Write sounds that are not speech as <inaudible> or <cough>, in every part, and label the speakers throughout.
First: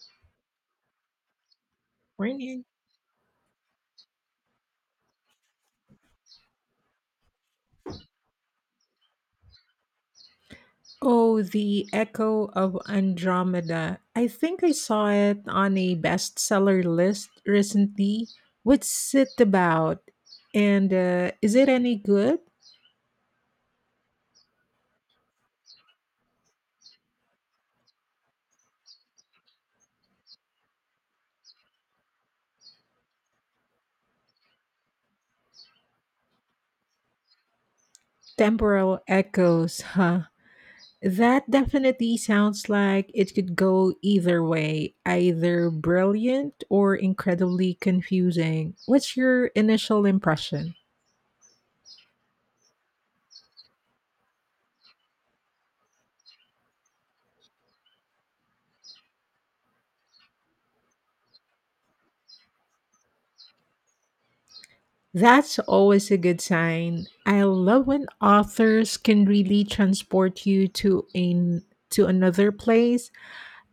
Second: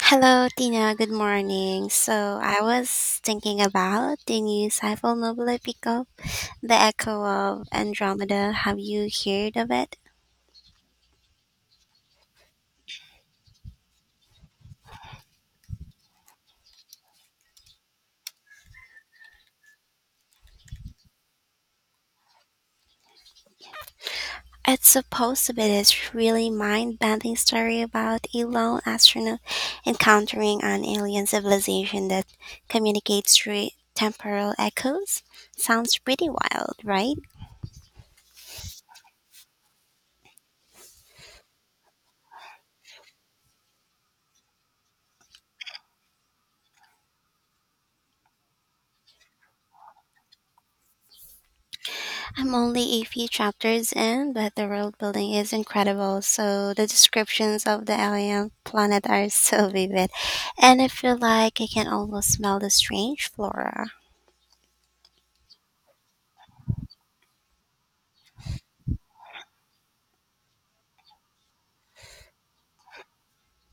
Speaker 1: Hello, Tina. Good morning. So I
Speaker 2: Really?
Speaker 1: was thinking about the new sci-fi novel I picked up, The Echo of Andromeda. Have you heard of it?
Speaker 2: Oh, The Echo of Andromeda. I think I saw it on a bestseller list recently. What's it about? And is it any good?
Speaker 1: It's supposed to be this really mind-bending story about a lone astronaut encountering an alien civilization that communicates through temporal echoes. Sounds pretty wild, right?
Speaker 2: Temporal echoes, huh? That definitely sounds like it could go either way, either brilliant or incredibly confusing. What's your initial impression?
Speaker 1: I'm only a few chapters in, but the world building is incredible. So the descriptions of the alien planet are <laughs> so vivid, and I feel like I can almost smell the strange flora.
Speaker 2: That's always a good sign. I love when authors can really transport you to another place.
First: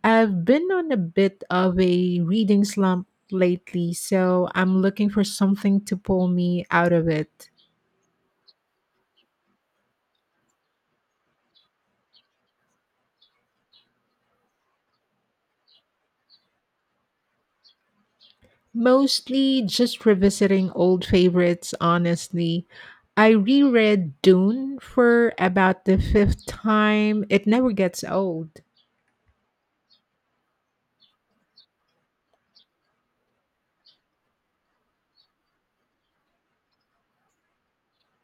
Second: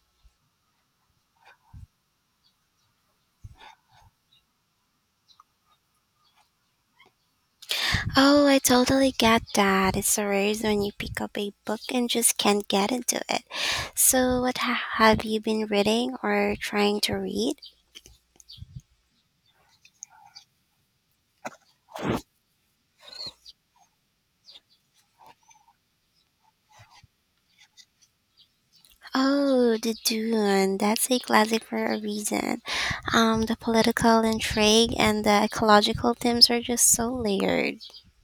Speaker 2: I've been on a bit of a reading slump lately, so I'm looking for something to pull me out of it.
Speaker 1: Oh, I totally get that. It's so rare when you pick up a book and just can't get into it. So have you been reading or trying to read?
Speaker 2: Mostly just revisiting old favorites, honestly. I reread Dune for about the fifth time. It never gets old.
Speaker 1: Oh, The Dune. That's a classic for a reason, the political intrigue and the ecological themes are just so layered.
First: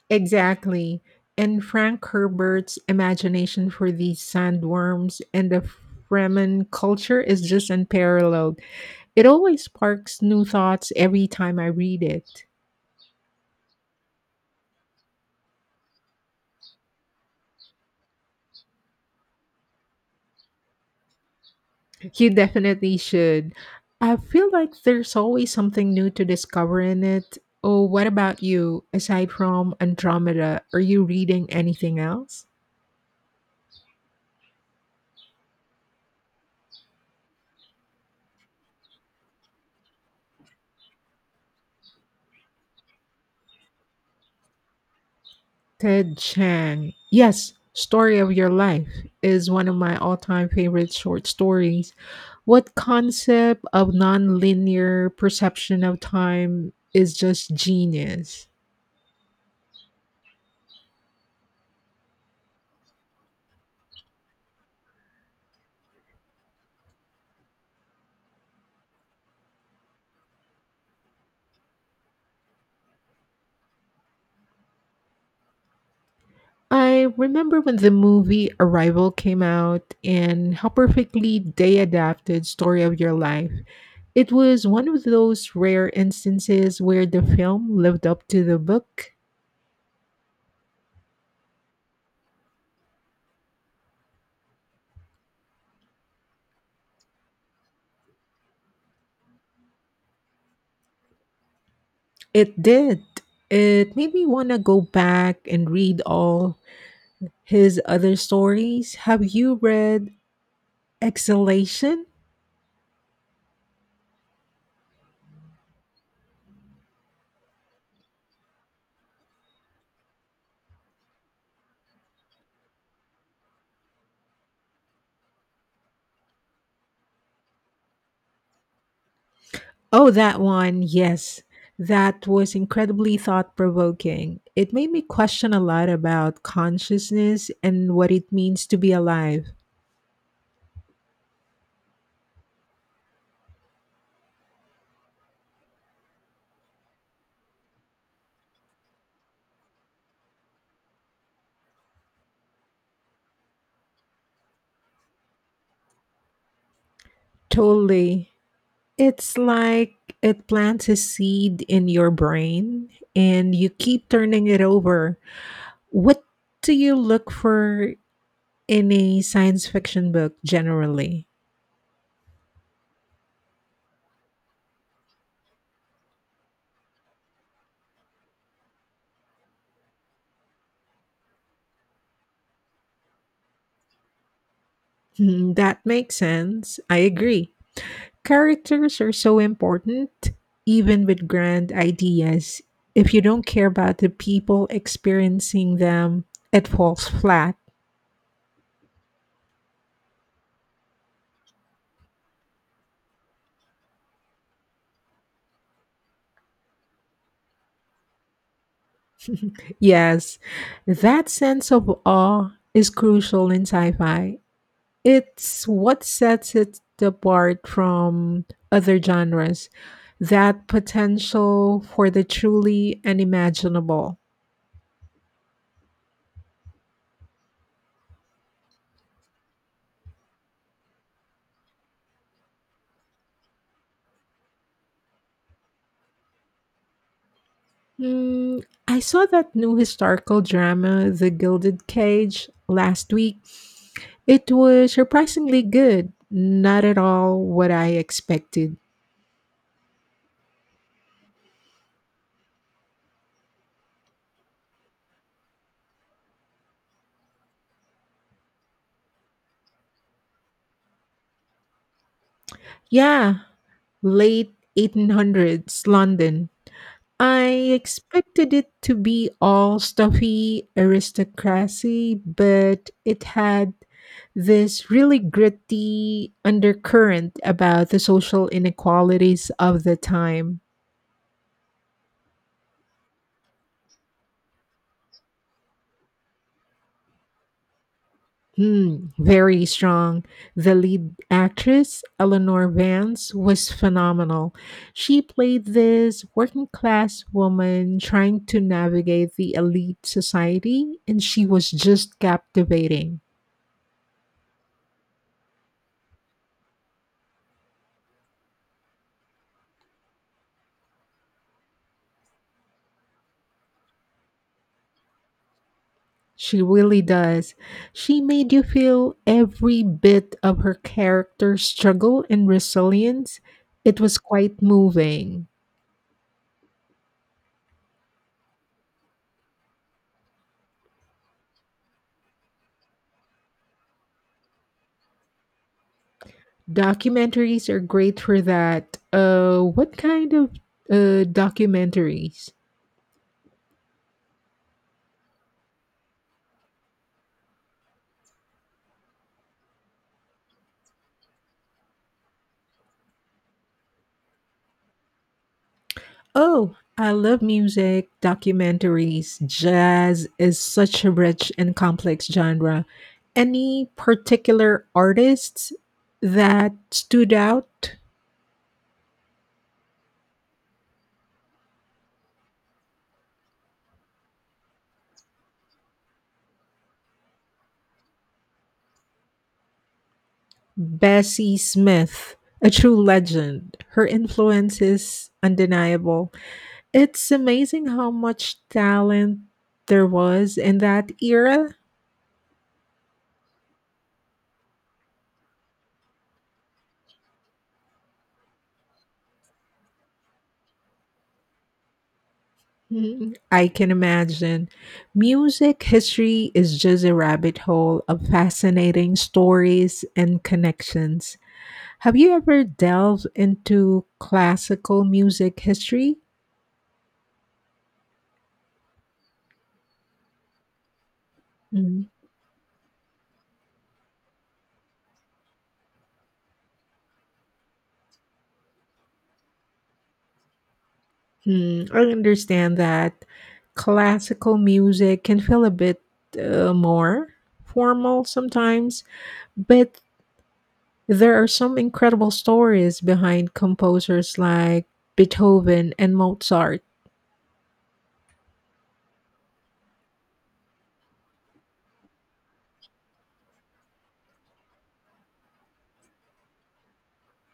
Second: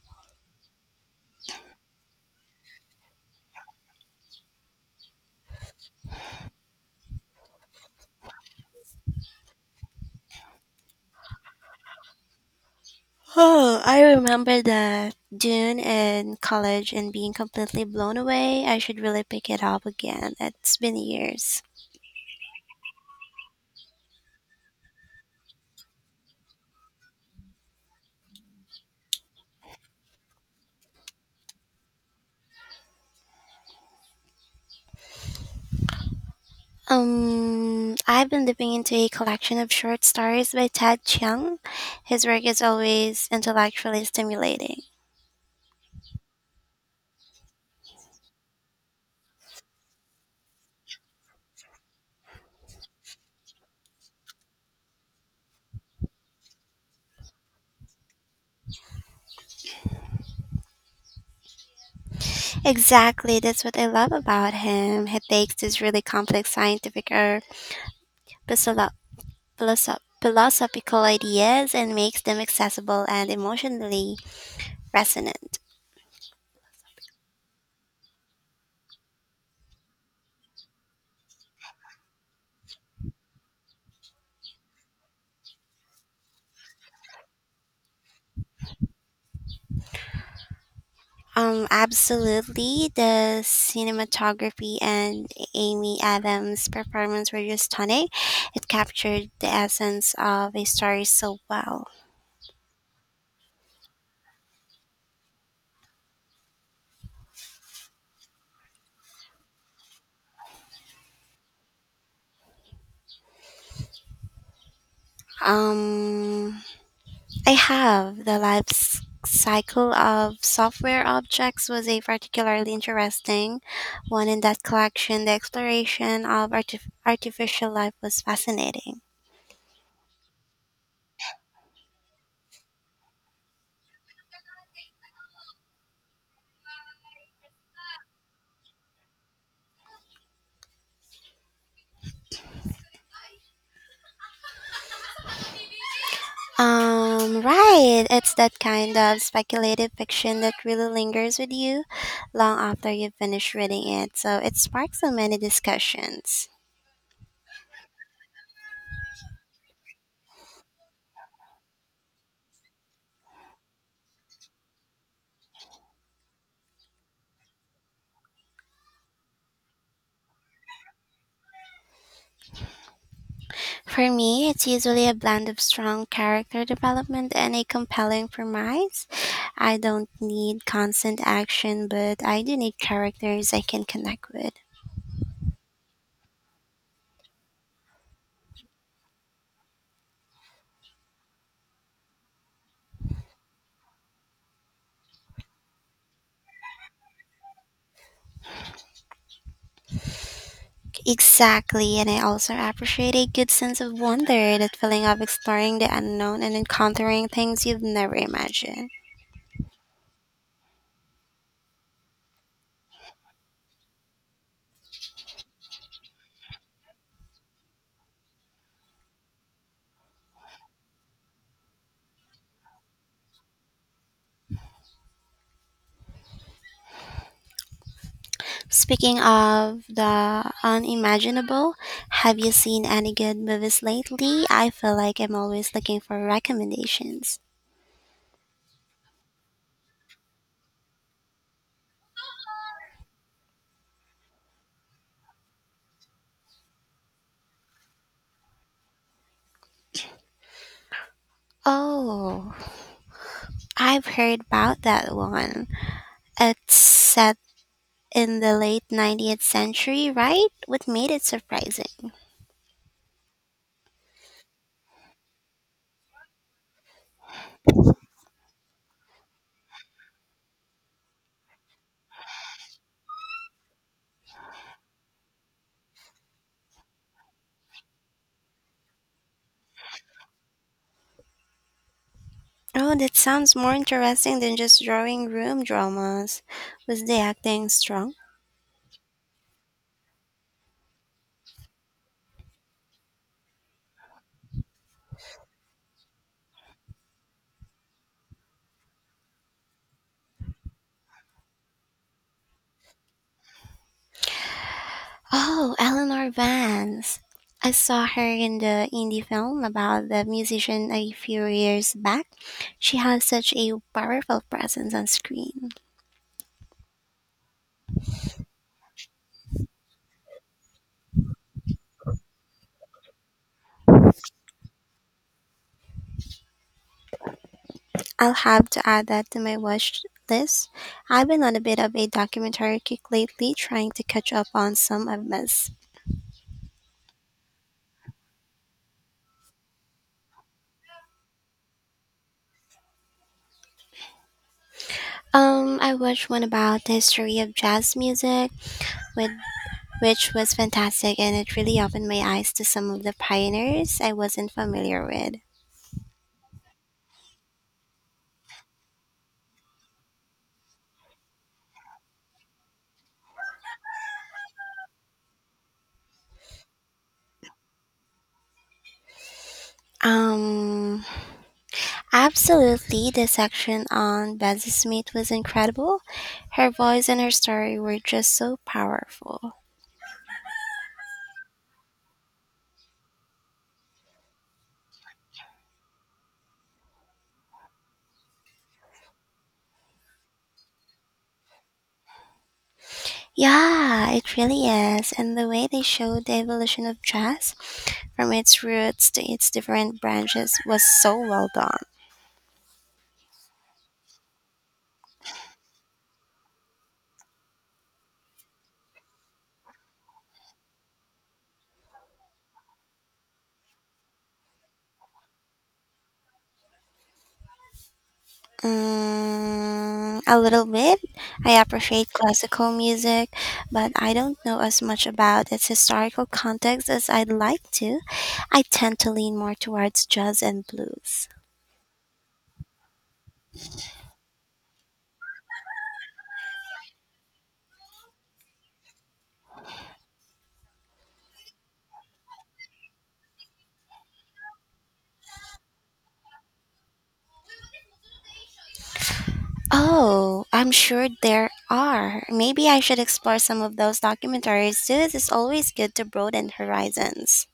Speaker 2: Exactly. And Frank Herbert's imagination for these sandworms and the Fremen culture is just unparalleled. It always sparks new thoughts every time I read it.
Speaker 1: Oh, I remember that Dune in college and being completely blown away. I should really pick it up again. It's been years.
Speaker 2: You definitely should. I feel like there's always something new to discover in it. Oh, what about you? Aside from Andromeda, are you reading anything else?
Speaker 1: I've been dipping into a collection of short stories by Ted Chiang. His work is always intellectually stimulating.
Speaker 2: Ted Chiang. Yes, Story of Your Life is one of my all time favorite short stories. What concept of nonlinear perception of time is just genius?
Speaker 1: Exactly, that's what I love about him. He takes these really complex scientific or philosoph- philosophical ideas and makes them accessible and emotionally resonant.
Speaker 2: I remember when the movie Arrival came out and how perfectly they adapted Story of Your Life. It was one of those rare instances where the film lived up to the book.
Speaker 1: Absolutely. The cinematography and Amy Adams' performance were just stunning. It captured the essence of a story so well.
Speaker 2: It did. It made me want to go back and read all his other stories. Have you read Exhalation?
Speaker 1: Um, I have the cycle of software objects was a particularly interesting one in that collection. The exploration of artificial life was fascinating.
Speaker 2: Oh, that one. Yes. That was incredibly thought provoking. It made me question a lot about consciousness and what it means to be alive.
Speaker 1: Right. It's that kind of speculative fiction that really lingers with you long after you finish reading it, so it sparks so many discussions.
Speaker 2: Totally. It's like it plants a seed in your brain and you keep turning it over. What do you look for in a science fiction book generally?
Speaker 1: For me, it's usually a blend of strong character development and a compelling premise. I don't need constant action, but I do need characters I can connect with.
Speaker 2: Hmm, that makes sense. I agree. Characters are so important, even with grand ideas. If you don't care about the people experiencing them, it falls flat.
Speaker 1: Exactly, and I also appreciate a good sense of wonder, that feeling of exploring the unknown and encountering things you've never imagined.
Speaker 2: <laughs> Yes, that sense of awe is crucial in sci fi. It's what sets it apart from other genres that potential for the truly unimaginable.
Speaker 1: Speaking of the unimaginable, have you seen any good movies lately? I feel like I'm always looking for recommendations.
Speaker 2: Hmm, I saw that new historical drama, The Gilded Cage, last week. It was surprisingly good, not at all what I expected.
Speaker 1: Oh, I've heard about that one. It's set in the late 19th century, right? What made it surprising?
Speaker 2: Yeah, late 1800s London. I expected it to be all stuffy aristocracy, but it had this really gritty undercurrent about the social inequalities of the time.
Speaker 1: Oh, that sounds more interesting than just drawing room dramas. Was the acting strong?
Speaker 2: Hmm, very strong. The lead actress, Eleanor Vance, was phenomenal. She played this working class woman trying to navigate the elite society, and she was just captivating.
Speaker 1: Oh, Eleanor Vance. I saw her in the indie film about the musician a few years back. She has such a powerful presence on screen.
Speaker 2: She really does. She made you feel every bit of her character's struggle and resilience. It was quite moving.
Speaker 1: I'll have to add that to my watch list. I've been on a bit of a documentary kick lately, trying to catch up on some I've missed.
Speaker 2: Documentaries are great for that. What kind of documentaries?
Speaker 1: I watched one about the history of jazz music, with, which was fantastic, and it really opened my eyes to some of the pioneers I wasn't familiar with.
Speaker 2: Oh, I love music, documentaries. Jazz is such a rich and complex genre. Any particular artists that stood out?
Speaker 1: Um, Absolutely, the section on Bessie Smith was incredible. Her voice and her story were just so powerful.
Speaker 2: Bessie Smith, a true legend. Her influence is undeniable. It's amazing how much talent there was in that era.
Speaker 1: Yeah, it really is. And the way they showed the evolution of jazz from its roots to its different branches was so well done.
Speaker 2: Mhm. I can imagine. Music history is just a rabbit hole of fascinating stories and connections. Have you ever delved into classical music history?
Speaker 1: Mm, a little bit. I appreciate
Speaker 2: Mhm.
Speaker 1: classical music, but I don't know as much about its historical context as I'd like to. I tend to lean more towards jazz and blues.
Speaker 2: Hmm, I understand that classical music can feel a bit more formal sometimes, but there are some incredible stories behind composers like Beethoven and Mozart.
Speaker 1: Oh, I'm sure there are. Maybe I should explore some of those documentaries too. It's always good to broaden horizons.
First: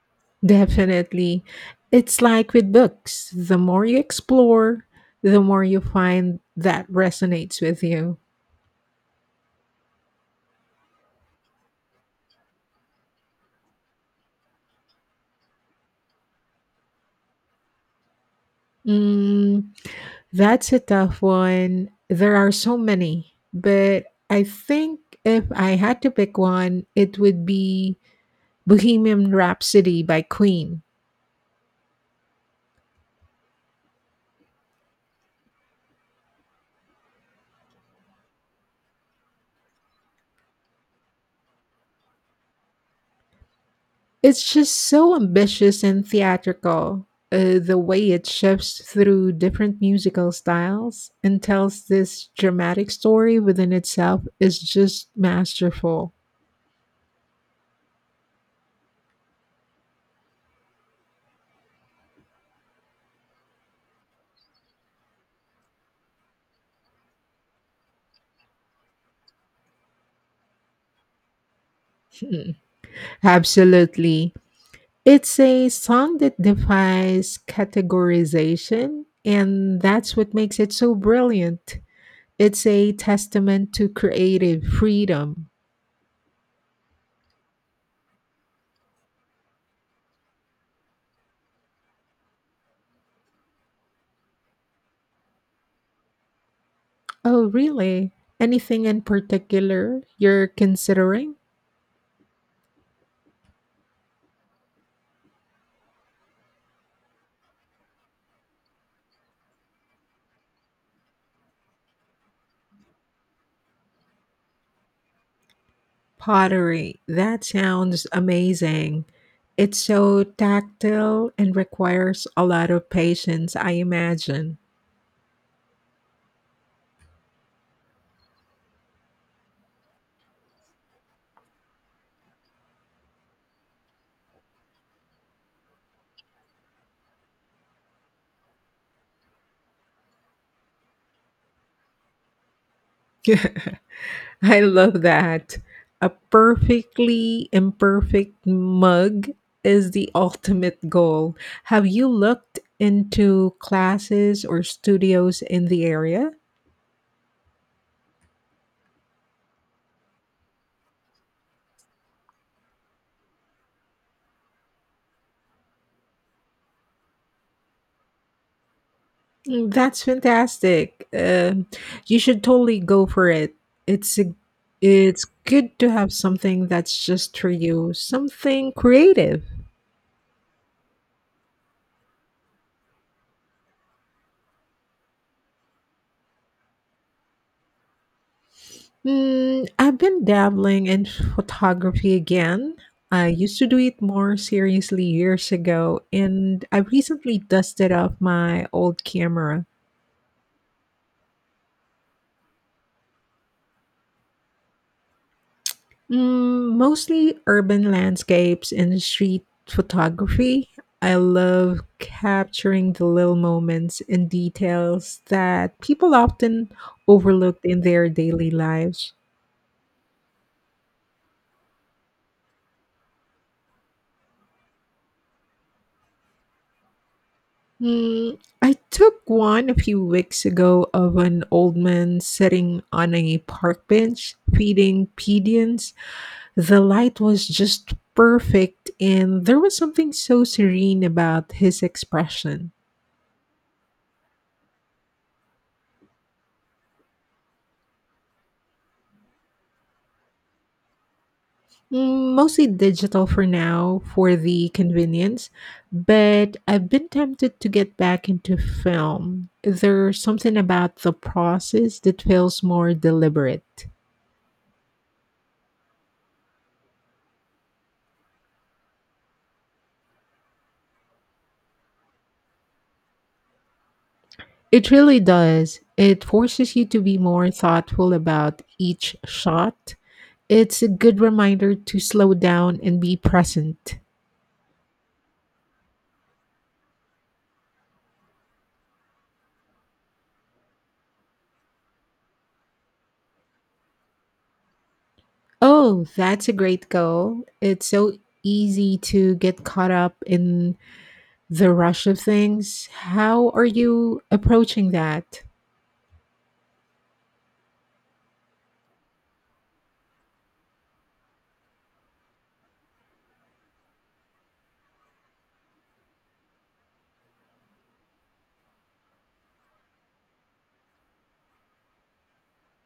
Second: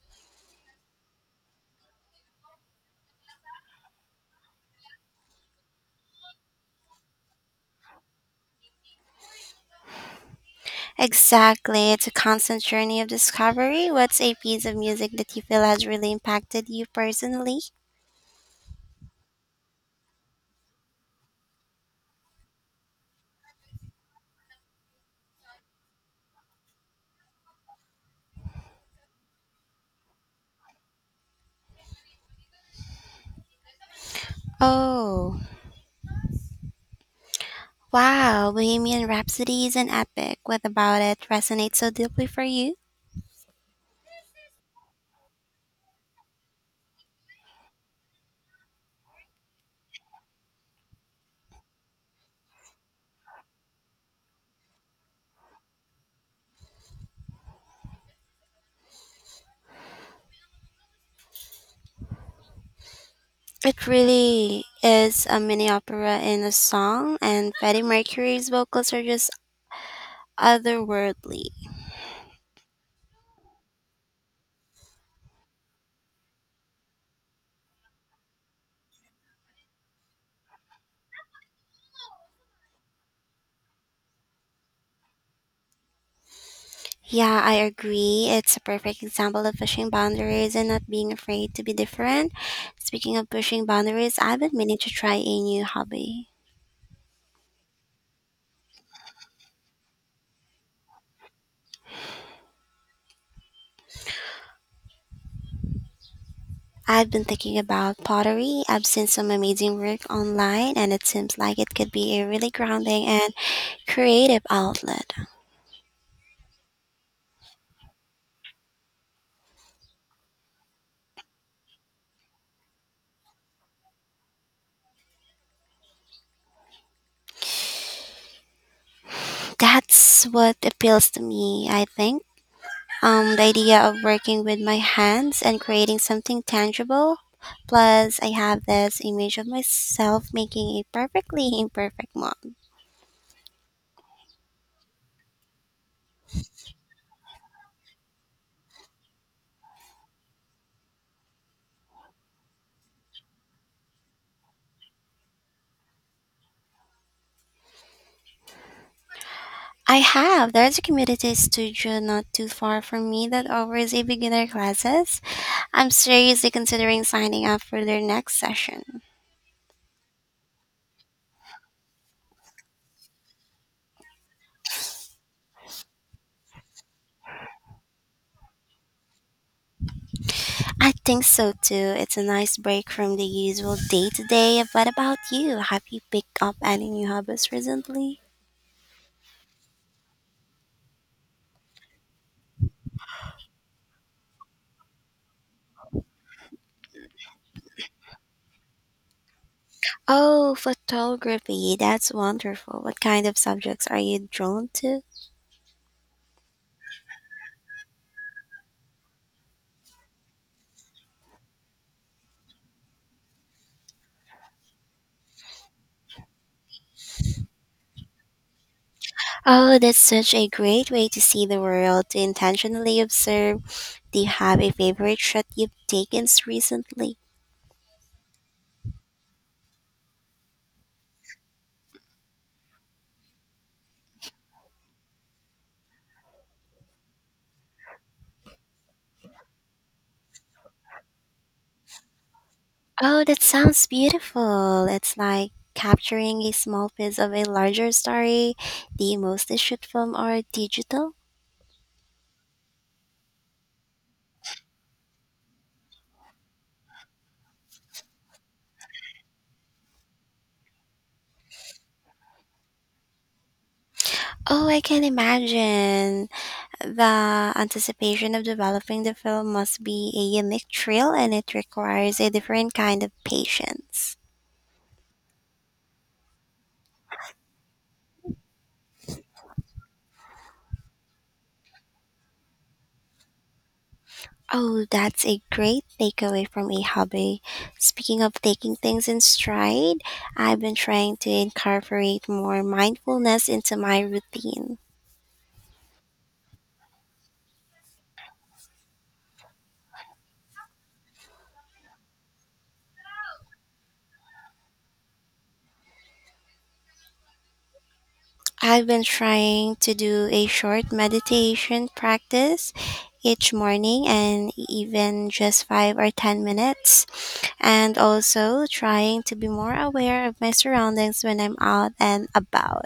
Speaker 2: Definitely. It's like with books the more you explore, the more you find that resonates with you.
Speaker 1: Exactly. It's a constant journey of discovery. What's a piece of music that you feel has really impacted you personally?
Speaker 2: Mm, that's a tough one. There are so many, but I think if I had to pick one, it would be Bohemian Rhapsody by Queen.
Speaker 1: Oh, wow. Bohemian Rhapsody is an epic. What about it resonates so deeply for you?
Speaker 2: It's just so ambitious and theatrical. The way it shifts through different musical styles and tells this dramatic story within itself is just masterful.
Speaker 1: It really is a mini opera in a song, and Freddie Mercury's vocals are just otherworldly.
Speaker 2: Hmm. Absolutely. It's a song that defies categorization, and that's what makes it so brilliant. It's a testament to creative freedom.
Speaker 1: Yeah, I agree. It's a perfect example of pushing boundaries and not being afraid to be different. Speaking of pushing boundaries, I've been meaning to try a new hobby.
Speaker 2: Oh, really? Anything in particular you're considering?
Speaker 1: I've been thinking about pottery. I've seen some amazing work online, and it seems like it could be a really grounding and creative outlet.
Speaker 2: Pottery. That sounds amazing. It's so tactile and requires a lot of patience, I imagine.
Speaker 1: That's what appeals to me, I think. The idea of working with my hands and creating something tangible. Plus, I have this image of myself making a perfectly <laughs> imperfect mug.
Speaker 2: <laughs> <laughs> I love that. A perfectly imperfect mug is the <laughs> ultimate goal. Have you looked into classes or studios in the area?
Speaker 1: I have. There's a community studio not too far from me that offers a beginner classes. I'm seriously considering signing up for their next session.
Speaker 2: Mm, that's fantastic. You should totally go for it. It's a, it's good to have something that's just for you, something creative.
Speaker 1: I think so too. It's a nice break from the usual day to day. What about you? Have you picked up any new hobbies recently?
Speaker 2: Mm, I've been dabbling in photography again. I used to do it more seriously years ago, and I recently dusted off my old camera.
Speaker 1: Oh, photography. That's wonderful. What kind of subjects are you drawn to?
Speaker 2: Mm, mostly urban landscapes and street photography. I love capturing the little moments and details that people often overlook in their daily lives.
Speaker 1: Oh, that's such a great way to see the world, to intentionally observe. Do you have a favorite shot you've recently?
Speaker 2: Mm, I took one a few weeks ago of an old man sitting on a park bench feeding pigeons. The light was just perfect, and there was something so serene about his expression.
Speaker 1: Oh, that sounds beautiful. It's like capturing a small piece of a larger story. Do you mostly shoot film or digital?
Speaker 2: Mm, mostly digital for now, for the convenience, but I've been tempted to get back into film. There's something about the process that feels more deliberate.
Speaker 1: Oh, I can imagine. The anticipation of developing the film must be a unique thrill and it requires a different kind of patience.
Speaker 2: It really does. It forces you to be more thoughtful about each shot. It's a good reminder to slow down and be present.
Speaker 1: Oh, that's a great takeaway from a hobby. Speaking of taking things in stride, I've been trying to incorporate more mindfulness into my routine.
Speaker 2: Oh, that's a great goal. It's so easy to get caught up in the rush of things. How are you approaching that?
Speaker 1: I've been trying to do a short meditation practice each morning and even just 5 or 10 minutes, and also trying to be more aware of my surroundings when I'm out and about.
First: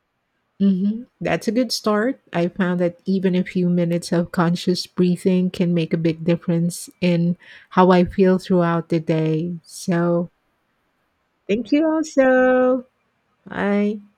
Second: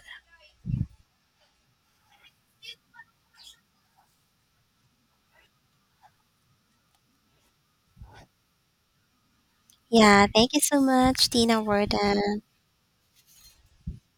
Speaker 2: Hmm, that's a good start. I found that even a few minutes of conscious breathing can make a big difference in how I feel throughout the day.
Speaker 1: Yeah,
Speaker 2: So
Speaker 1: thank you so much, Tina
Speaker 2: thank you
Speaker 1: Warden.
Speaker 2: also. Bye.